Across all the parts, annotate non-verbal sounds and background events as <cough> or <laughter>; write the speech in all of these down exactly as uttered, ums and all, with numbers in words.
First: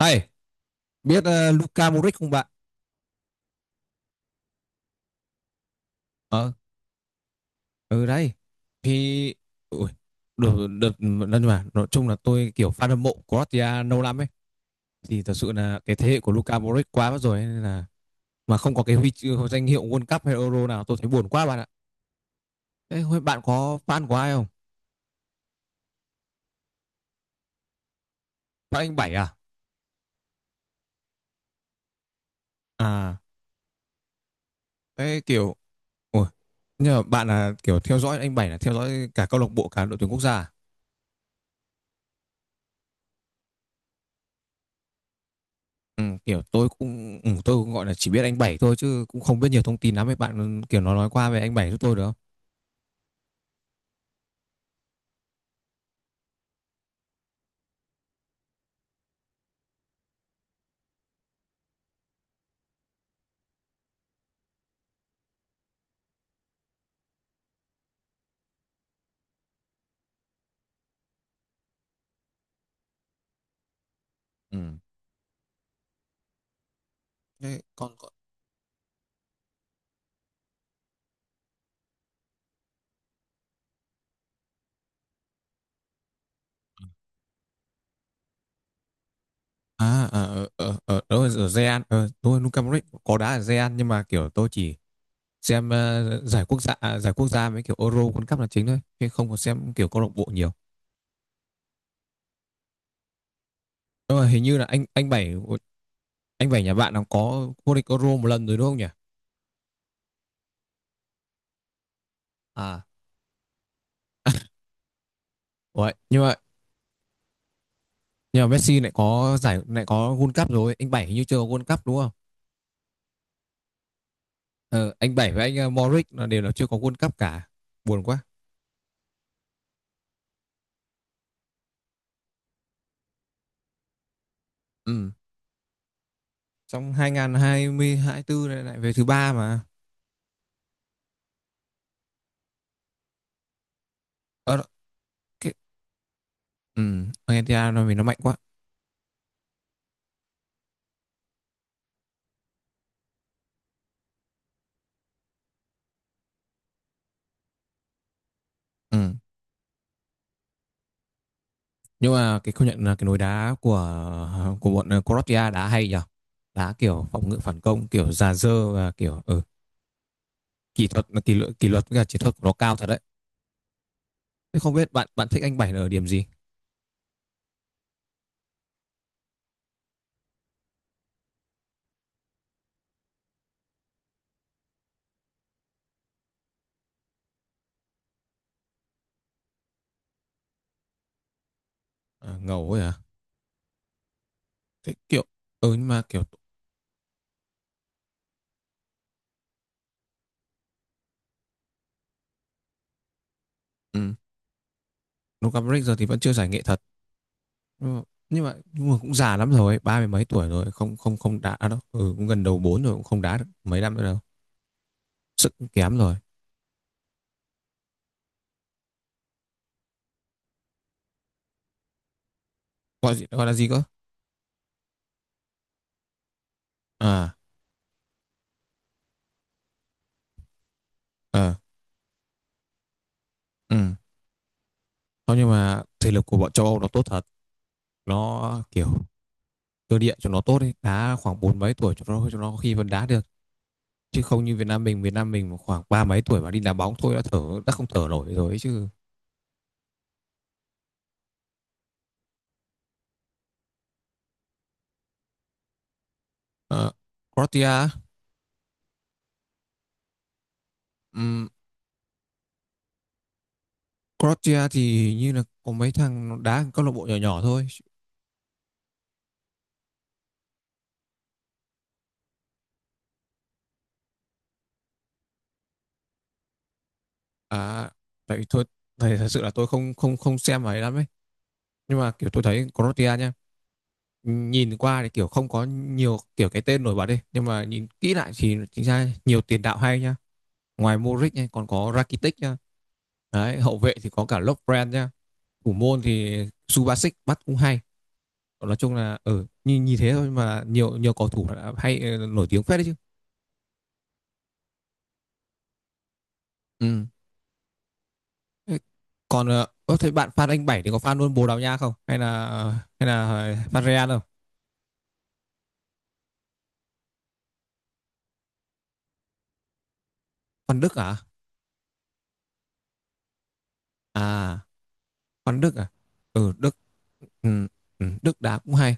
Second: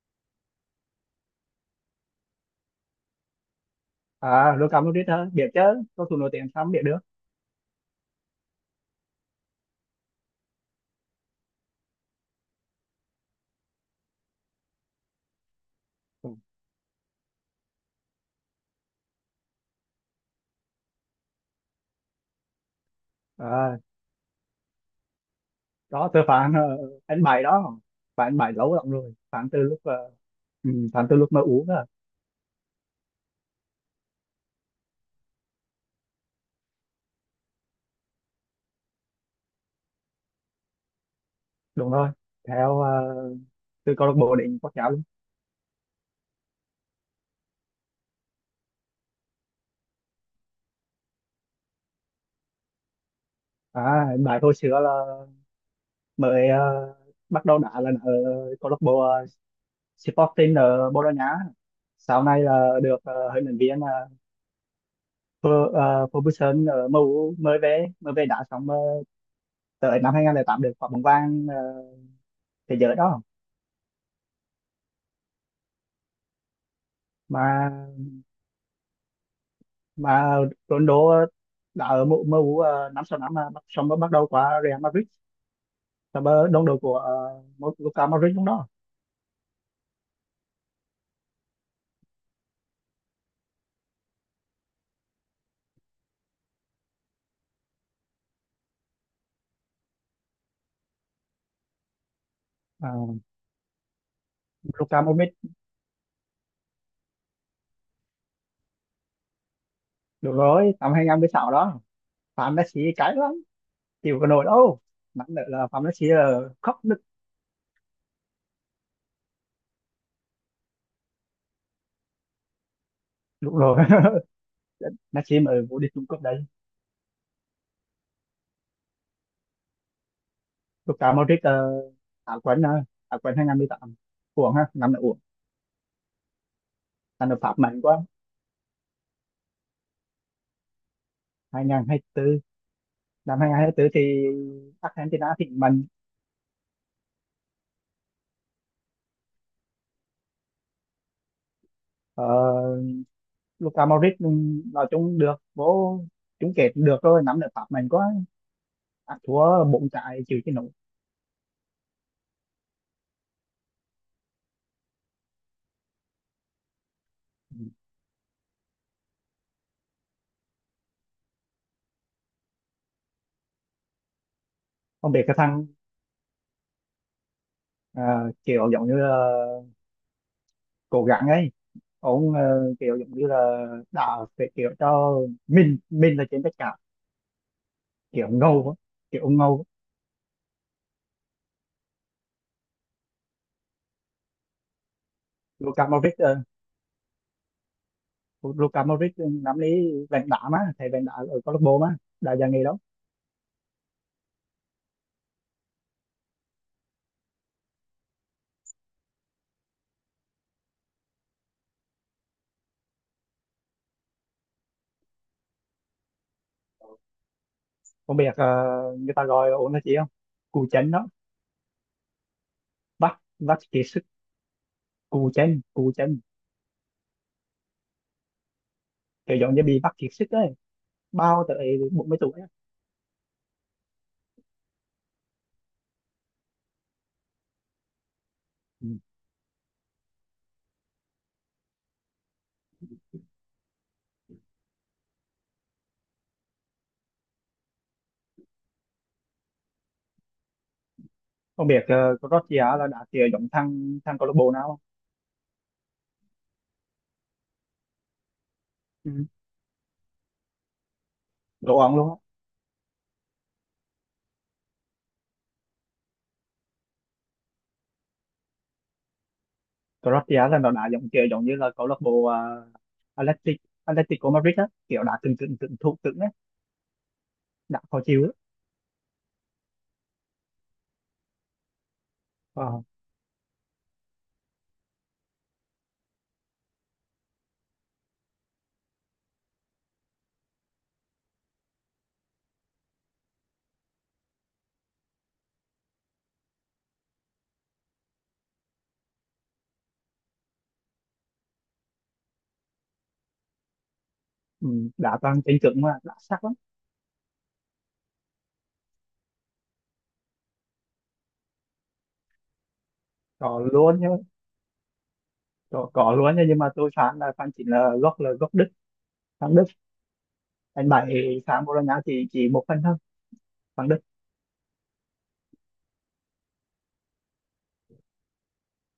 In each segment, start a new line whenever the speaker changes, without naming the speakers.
Này, biết ờ, Luka Modric không bạn?
À, Lưu cảm logic hả? Biết chứ, cầu thủ nổi tiếng
Ờ,
sao không biết được.
ừ đấy. Thì ui, được được, nhưng mà nói chung là tôi kiểu fan hâm mộ Croatia lâu lắm ấy, thì thật sự là cái thế hệ của
Ừ.
Luka Modric quá mất rồi ấy, nên là mà không có cái huy chương danh hiệu World Cup hay Euro nào, tôi thấy buồn quá bạn ạ. Thế hôm bạn có
À,
fan của ai không?
đó tôi phán ờ, anh bảy đó, phán anh bảy lâu
Fan
lắm
anh Bảy
rồi,
à?
phán từ lúc ờ, ừ, phán từ lúc mà uống à.
À, thế kiểu ui, nhưng mà bạn là kiểu theo dõi anh Bảy là theo dõi cả câu lạc bộ, cả đội tuyển quốc gia à?
Đúng rồi, theo ờ, từ câu lạc bộ đến quốc gia luôn.
Ừ, kiểu tôi cũng ừ, tôi cũng gọi là chỉ biết anh Bảy thôi, chứ cũng không biết nhiều thông tin lắm ấy. Bạn kiểu nó nói qua về anh Bảy giúp tôi được không?
À, anh bảy hồi xưa là mới ờ, bắt đầu đá là ở câu lạc bộ ờ, Sporting ở Bồ Đào Nha, sau này là được ờ, huấn luyện viên uh, Ferguson ở em u mới về, mới về đá xong ờ, tới năm hai không không tám được quả bóng vàng ờ, thế giới đó.
Ừ. Thế
mà
còn còn-
mà Ronaldo ờ, đã ở mu- em u ờ, năm sáu năm, mà bắt- xong mới bắt đầu qua Real Madrid, xong mới đồng đội của uh, Luka Modric lúc đó.
à, à ở ở ở ở, ở Zean, ờ, tôi Luka Modric có đá ở Zean, nhưng mà kiểu tôi chỉ xem ờ, giải quốc gia à, giải quốc gia với kiểu Euro World Cup là chính thôi, chứ không có xem kiểu câu lạc bộ nhiều.
uh,
Nhưng mà hình như là anh
Luka
anh Bảy
Modric,
anh Bảy nhà bạn nó có vô địch Euro một lần rồi đúng không nhỉ?
đúng rồi, năm hai không một sáu đó. Phạm Messi
À,
cái lắm, chịu cái nổi đâu, nặng nữa là Phạm
vậy
Messi
nhưng mà,
ờ, khóc nức.
nhưng mà Messi lại có giải, lại có World Cup rồi, anh Bảy hình như chưa có World Cup đúng không?
Đúng rồi. <laughs>
Ờ, anh Bảy
Messi
với anh
mới
ờ,
vô địch chung
Morrick
cúp
là đều
đấy.
là chưa có World Cup cả. Buồn quá.
Luka Modric uh, á quân, uh, á quân hai không một tám, uổng ha, năm nay
Ừ.
uổng.
Trong hai
Năm
không
nay Pháp
hai không
mạnh quá.
hai tư này lại về thứ ba mà.
hai không hai tư, năm hai không hai tư thì
Ờ đó,
Argentina
cái,
thịnh mạnh.
ừ, Argentina nó vì nó mạnh quá.
Ờ, Luka Modric ừ, nói chung được vô chung kết được rồi, nắm được Pháp mình có
Ừ.
ăn thua bốn trái chịu chứ nổi.
Nhưng mà cái, công nhận là cái nối đá của của bọn, ờ, Croatia đá hay nhở. Đá kiểu phòng ngự phản công, kiểu già dơ, và kiểu, ừ, kỹ thuật, kỷ luật, kỷ luật với cả chiến thuật của nó cao thật đấy. Thế không biết bạn
Không biết
bạn
cái
thích anh
thằng
Bảy là ở điểm gì?
ờ, kiểu giống như là cố gắng ấy, ông ờ, kiểu giống như là đã phải kiểu cho mình mình là trên tất cả, kiểu ngầu á, kiểu ngầu á.
À, ngầu ấy à? Thế kiểu, ừ
Luka
nhưng mà
Modric
kiểu,
ờ, Luka Modric nắm lấy vàng đá, mà thầy vàng đá ở câu lạc bộ mà đã già nghỉ đó.
ừ, Luka Modric giờ thì vẫn chưa giải nghệ thật. Ừ. Nhưng mà nhưng mà cũng già lắm rồi ấy, ba mươi mấy tuổi rồi, không không không đá đâu, ừ, cũng gần đầu bốn rồi, cũng không đá được mấy năm nữa đâu, sức cũng kém rồi.
Không biết ờ, người ta gọi ổn là gì không, cù chân đó,
Gọi
bắt
gì, gọi là
bắt
gì cơ?
kiệt sức. Cù chân, cù chân,
À,
kiểu giống như bị mắc kiệt sức ấy, bao
ờ
tới bốn mươi tuổi á.
ừ, thôi nhưng mà thể lực của bọn châu Âu nó tốt thật, nó kiểu
Ừ.
cơ địa cho nó tốt ấy, đá khoảng bốn mấy tuổi cho nó cho nó có khi vẫn đá được, chứ không như Việt Nam mình Việt Nam mình mà khoảng ba mấy tuổi mà đi đá bóng thôi đã thở đã không thở nổi rồi ấy chứ.
Không biết uh, Croatia là đá kiểu giống thằng thằng câu lạc bộ nào không?
Ờ, Croatia á?
Ừ.
ừm,
Đồ ông luôn á.
Croatia thì hình như là có mấy thằng nó đá ở câu lạc bộ nhỏ nhỏ thôi.
Croatia là nó đá giống kiểu giống như là câu lạc bộ à, Athletic Atletico Madrid á, kiểu đá cứng, cứng cứng thủ cứng á, đá
À,
khó chịu á.
tại thôi, thầy thật sự là tôi không không không xem ấy lắm ấy. Nhưng mà kiểu tôi thấy
Ờ,
Croatia nha, nhìn qua thì kiểu không có nhiều kiểu cái tên nổi bật đi, nhưng mà nhìn kỹ lại thì chính ra nhiều tiền đạo hay nha. Ngoài Modric nha, còn có Rakitic nha. Đấy, hậu vệ thì có cả Lovren nha. Thủ môn thì Subasic bắt cũng hay. Nói chung là ở, ừ, nhìn, nhìn thế thôi mà nhiều nhiều cầu thủ đã hay, ờ, nổi tiếng phết đấy chứ.
ừ, đá toàn cứng cứng mà đá sắc lắm.
Ừ. Thế còn, ờ, ơ, thế bạn fan anh Bảy thì có fan luôn Bồ Đào Nha không? Hay là, hay là
Có
fan
luôn
Real
nhá.
không?
có, có luôn nhá, nhưng mà tôi phán là phán chính là gốc là gốc Đức, thằng Đức.
Fan
Anh
Đức à?
bảy phán Bologna chỉ chỉ một phần thôi, thằng Đức.
À, fan Đức à? Ừ, Đức ừ, ừ, Đức đá cũng hay.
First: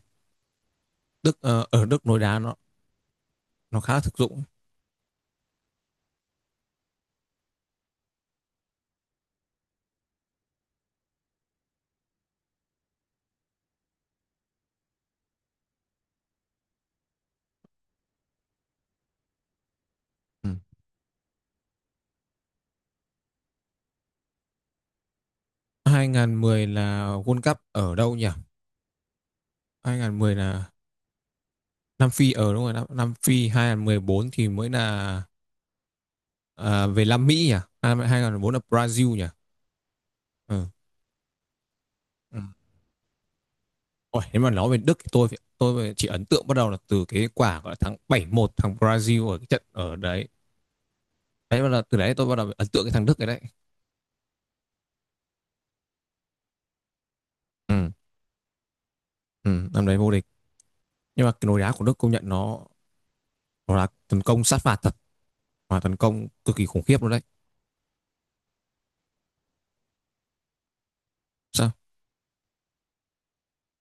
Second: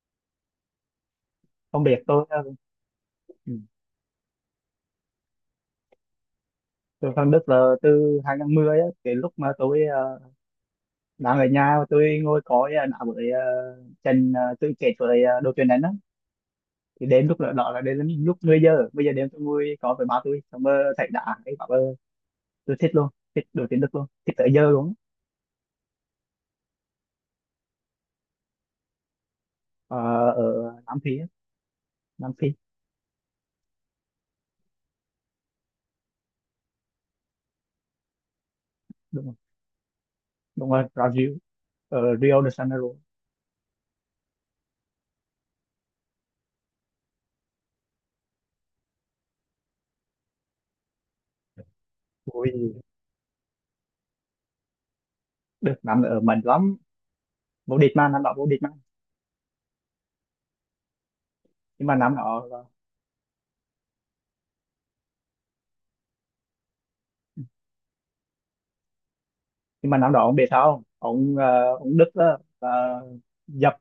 Đức, ờ,
Không
ở
biết
Đức nối
tôi
đá nó
ừ.
nó khá là thực dụng.
Tôi sang Đức là từ hai không một không á, cái lúc mà tôi ờ, đang ở nhà, tôi ngồi coi ờ, đá với uh, Trần uh, tôi kể với ờ, đội tuyển anh á, thì đến lúc đó, đó là đến lúc mười giờ bây giờ đêm, tôi ngồi coi với ba tôi,
Ừ.
xong rồi thấy đá cái bảo ờ, tôi thích luôn, thích đội tuyển Đức luôn, thích tới giờ luôn.
hai không một không là World Cup ở đâu nhỉ?
Ờ,
hai không một không là
ở Nam Phi á.
Nam Phi,
Nam Phi,
ở đúng rồi. Nam, Nam Phi hai không một bốn thì mới là, à, về Nam Mỹ nhỉ? À, hai không một bốn là Brazil nhỉ?
đúng rồi.
Ừ.
Đúng rồi, Brazil, ở
Ừ.
Rio de Janeiro.
Ôi, nếu mà nói về Đức thì tôi phải- tôi chỉ ấn tượng bắt đầu là từ cái quả gọi là thắng bảy một thằng Brazil ở cái trận ở đấy. Đấy, bắt đầu từ đấy tôi bắt đầu ấn
Ui,
tượng cái thằng Đức cái đấy.
Đức năm ở mạnh lắm, vô
Ừ,
địch mà, năm đó vô địch mà.
ừ, năm đấy vô địch. Nhưng mà cái lối đá của
nhưng mà
Đức công
năm
nhận
đó
nó nó là tấn công sát phạt thật, và tấn công cực kỳ khủng khiếp luôn đấy.
nhưng mà năm đó ông biết sao không? Ông
Sao?
ờ, ông Đức đó là dập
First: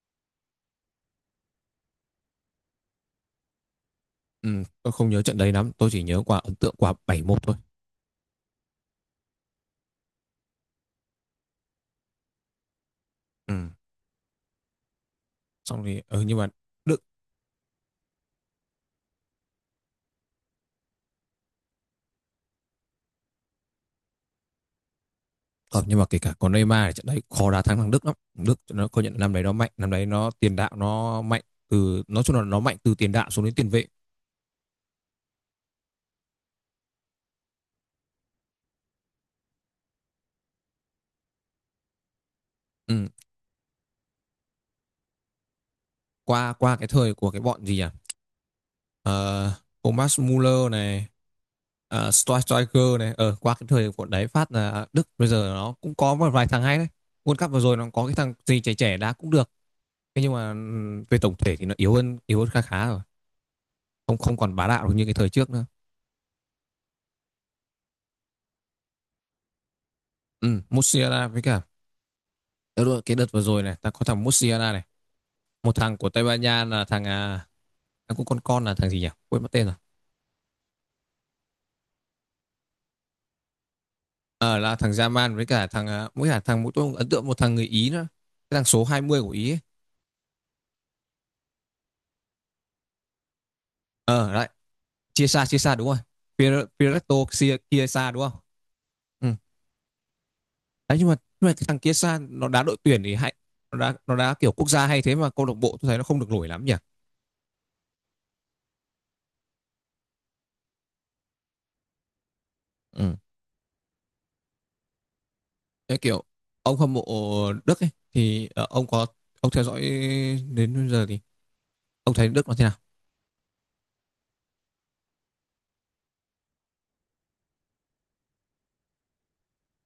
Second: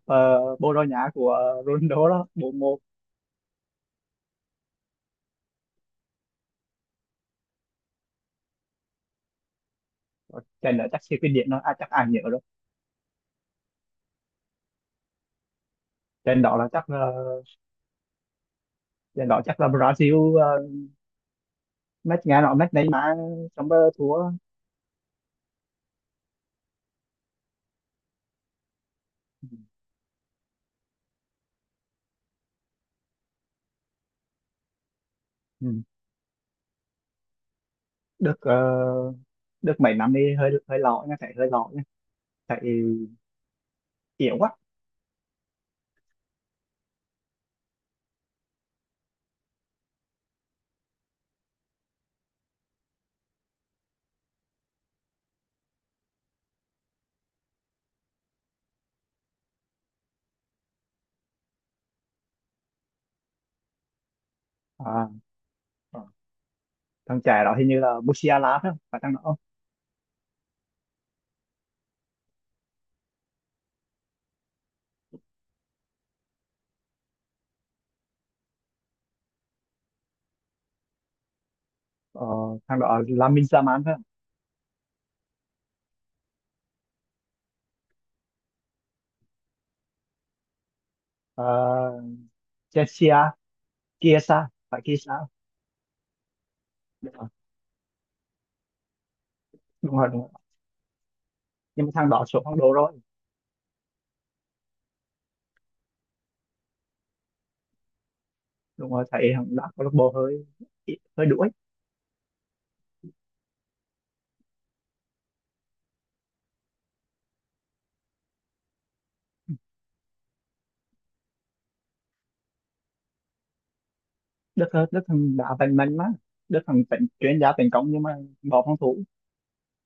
uh, Bồ Đào Nha của Ronaldo đó bốn một.
Ừ, tôi không nhớ trận đấy lắm, tôi chỉ nhớ quả ấn tượng quả bảy một thôi.
Trận đó chắc siêu kinh điển đó à, chắc ai nhớ rồi.
Ừ. Xong thì, ừ, nhưng
Trận
mà
đó là chắc
Đức
uh, trận đó chắc là Brazil ờ, match, nghe nói match Neymar trong uh, thua.
ờ, nhưng mà kể cả có Neymar thì trận đấy khó đá thắng thằng Đức lắm. Đức nó công nhận năm đấy nó mạnh, năm đấy nó tiền đạo nó mạnh, từ nói chung là nó mạnh từ tiền đạo xuống đến tiền vệ.
Ừ. Đức ờ, Đức mấy năm đi hơi hơi lọ nha, chạy hơi lọ nha, chạy
Ừ,
yếu quá.
qua qua cái thời của cái bọn gì à. Ờ, Thomas Muller này, uh, Striker này, ờ qua cái thời của đấy phát là Đức bây giờ nó cũng có một vài thằng hay đấy. World Cup vừa rồi nó có cái thằng gì trẻ trẻ đá cũng được. Thế nhưng mà ừm, về tổng thể thì nó yếu hơn, yếu hơn khá khá rồi, không không còn bá đạo được như
À,
cái thời trước nữa.
ờ. Thằng trẻ đó hình như là Musiala phải không, phải thằng đó không?
Ừ, Musiala với cả. Ờ, đúng rồi, cái đợt vừa rồi này ta có thằng Musiala này, một thằng của Tây Ban Nha là thằng, à, thằng cũng con con là thằng gì nhỉ, quên mất tên rồi.
Ờ, thằng đó là Lamine Yamal phải không?
Ờ là thằng Yaman với cả thằng, à, với cả thằng, mỗi tôi ấn tượng một thằng người Ý nữa. Cái thằng số hai mươi của Ý ấy.
Ờ, Chelsea,
Ờ,
Kiesa
lại
phải, Kiesa.
Chiesa Chiesa đúng rồi. Pir- Piretto
Ờ,
Chia- Chiesa đúng không? Ừ.
đúng rồi, đúng rồi.
Đấy, nhưng mà nhưng mà cái thằng
Nhưng mà thằng
Chiesa
đó xuống
nó
phong
đá
độ
đội
rồi.
tuyển thì hay, nó đá nó đá kiểu quốc gia hay, thế mà câu lạc bộ tôi thấy nó không được nổi lắm nhỉ.
Đúng rồi, thấy thằng đá câu lạc bộ hơi hơi đuối.
Ừ. Cái kiểu ông hâm mộ Đức ấy thì, ờ, ông có ông theo dõi đến bây giờ thì ông thấy Đức nó thế nào?
Đức Đức thằng đá bên mình mà. Đức thằng tỉnh chuyên gia tấn công nhưng mà bỏ phòng thủ,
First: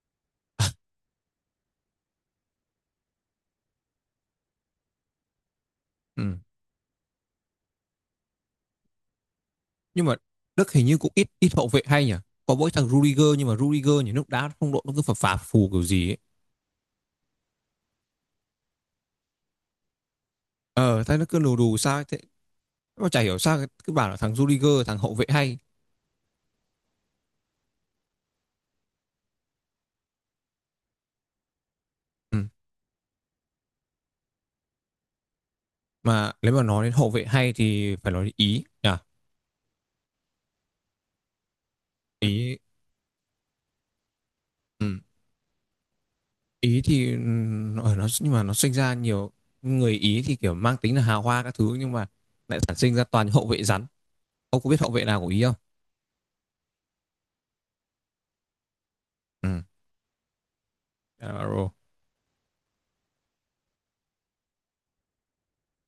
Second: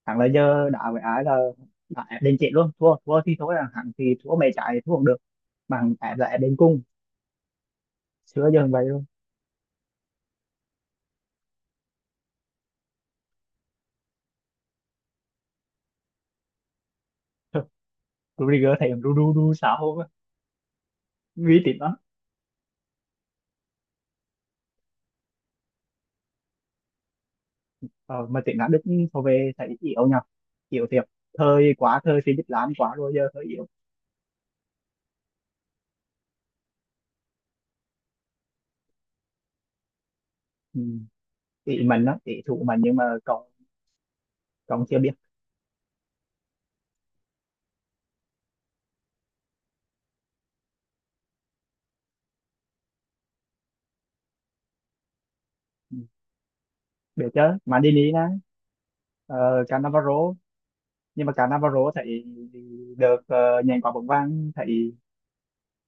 thằng là giờ đá với ai là đá ép đến chết luôn, thua thua thì thôi, là thằng thì thua mày chạy thua cũng được, mà thằng ép là
Ừ.
ép đến cùng. Xưa giờ vậy luôn.
Nhưng mà Đức hình như cũng ít ít hậu vệ hay nhỉ, có mỗi thằng Rudiger, nhưng mà Rudiger thì lúc đá phong độ nó cứ phập phà phù kiểu gì ấy.
<laughs> Rudiger thấy ru ru ru sao không á,
ờ Thế nó cứ lù
nguy
đù
tín lắm.
sao ấy. Thế mà chả hiểu sao cứ bảo là thằng Rudiger, thằng hậu vệ hay.
Ờ, mà tiếng Đức thôi, về thấy yếu nhờ, yếu thiệt, thời quá, thời
Ừ.
Philip Lahm quá rồi, giờ hơi yếu.
Mà nếu mà nói đến hậu vệ hay thì phải nói đến Ý nhỉ.
Ừ. Ý mình đó, ý
Ý.
thủ mình, nhưng mà còn còn
Ừ.
chưa biết.
Ý thì, ừ, nó, ờ, nó nhưng mà nó sinh ra nhiều, người Ý thì kiểu mang tính là hào hoa các thứ, nhưng mà lại sản sinh ra toàn những hậu vệ rắn. Ông có biết hậu vệ nào của Ý không?
Ừ, biết chứ, Maldini nè,
Ừ.
uh, cả Navarro, nhưng mà cả
Alvaro.
Navarro thấy được uh, nhận quả bóng vàng thấy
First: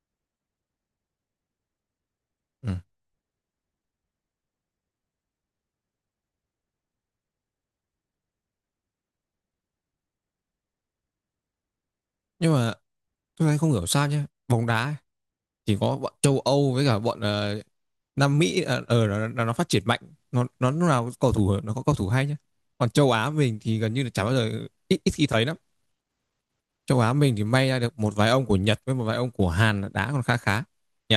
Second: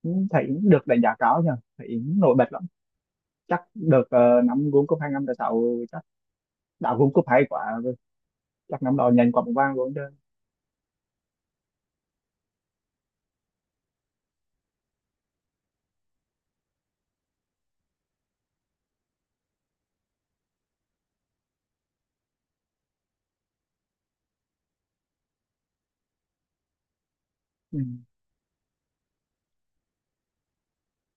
ừ, thấy được đánh giá cao nhờ, thấy nổi bật lắm.
Ừ.
Chắc được ờ, năm World Cup hai năm sáu chắc, đã World Cup hay quá, chắc năm đó nhận quả bóng vàng luôn chứ.
Nhưng mà tôi thấy không hiểu sao nhé, bóng đá chỉ có bọn châu Âu với cả bọn, ờ, Nam Mỹ, ờ ờ, nó, nó, nó phát triển mạnh. Nó nó lúc nào cầu thủ nó có cầu thủ hay nhá, còn châu Á mình thì gần như là chả bao giờ, ít ít khi thấy lắm. Châu Á mình thì may
Ừ.
ra được một vài ông của Nhật với một vài ông của Hàn là đá còn khá khá nhỉ.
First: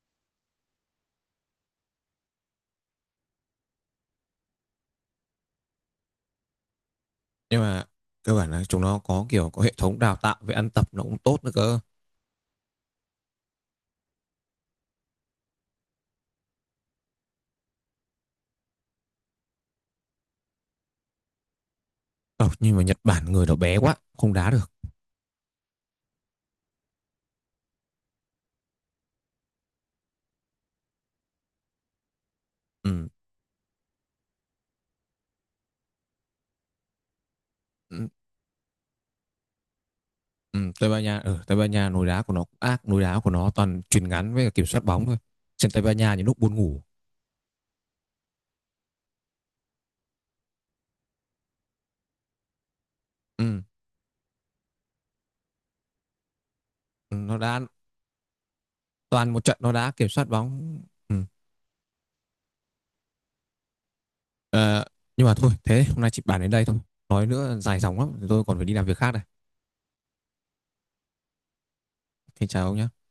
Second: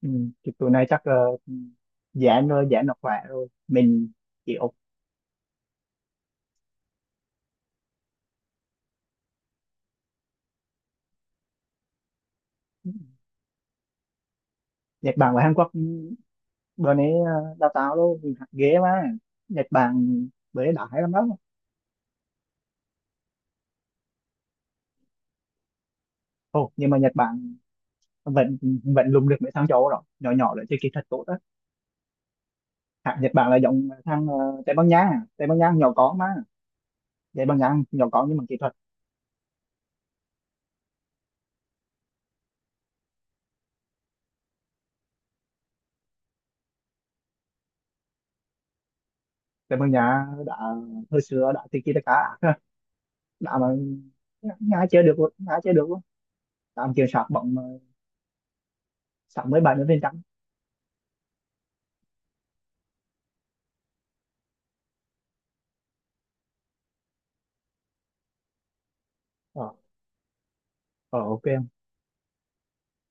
Ừ. Thì tụi này chắc uh, giãn rồi, giãn nó khỏe rồi mình chịu.
Nhưng mà cơ bản là chúng nó có kiểu có hệ thống đào tạo về ăn tập nó cũng tốt nữa cơ.
Nhật Bản và Hàn Quốc ừ, bữa nay ờ, đào tạo luôn ghế mà, Nhật Bản bữa nay đã hay lắm đó.
Ờ, nhưng mà Nhật Bản người nó bé quá không đá được,
Ồ, nhưng mà Nhật Bản vẫn vẫn lùng được mấy thằng châu Âu đó, nhỏ nhỏ đấy chơi kỹ thuật tốt đó.
ừ.
Hạng Nhật Bản là giống thằng ờ, Tây Ban Nha, Tây Ban Nha nhỏ có mà, Tây Ban Nha nhỏ
Ừ.
có nhưng mà kỹ thuật.
Ừ. Tây Ban Nha, ở Tây Ban Nha nối đá của nó cũng ác, nối đá của nó toàn chuyền ngắn với cả kiểm soát bóng thôi, trên Tây Ban Nha những lúc buồn ngủ,
Tây Ban Nha đã hồi xưa đã tiki taka ác, <laughs> đã
ừ.
mà. Nga chơi được luôn, Nga chơi được luôn, tạm kiểm soát
Nó
bóng
đã,
ờ,
toàn một
sáu
trận
mươi
nó
bảy mươi
đã
phần
kiểm
trăm
soát bóng, ừ. Ờ, nhưng mà thôi, thế hôm nay chị bàn đến đây thôi, nói nữa dài dòng lắm, tôi còn phải đi làm việc khác đây.
Ờ ờ, ok.
Xin chào ông nhá.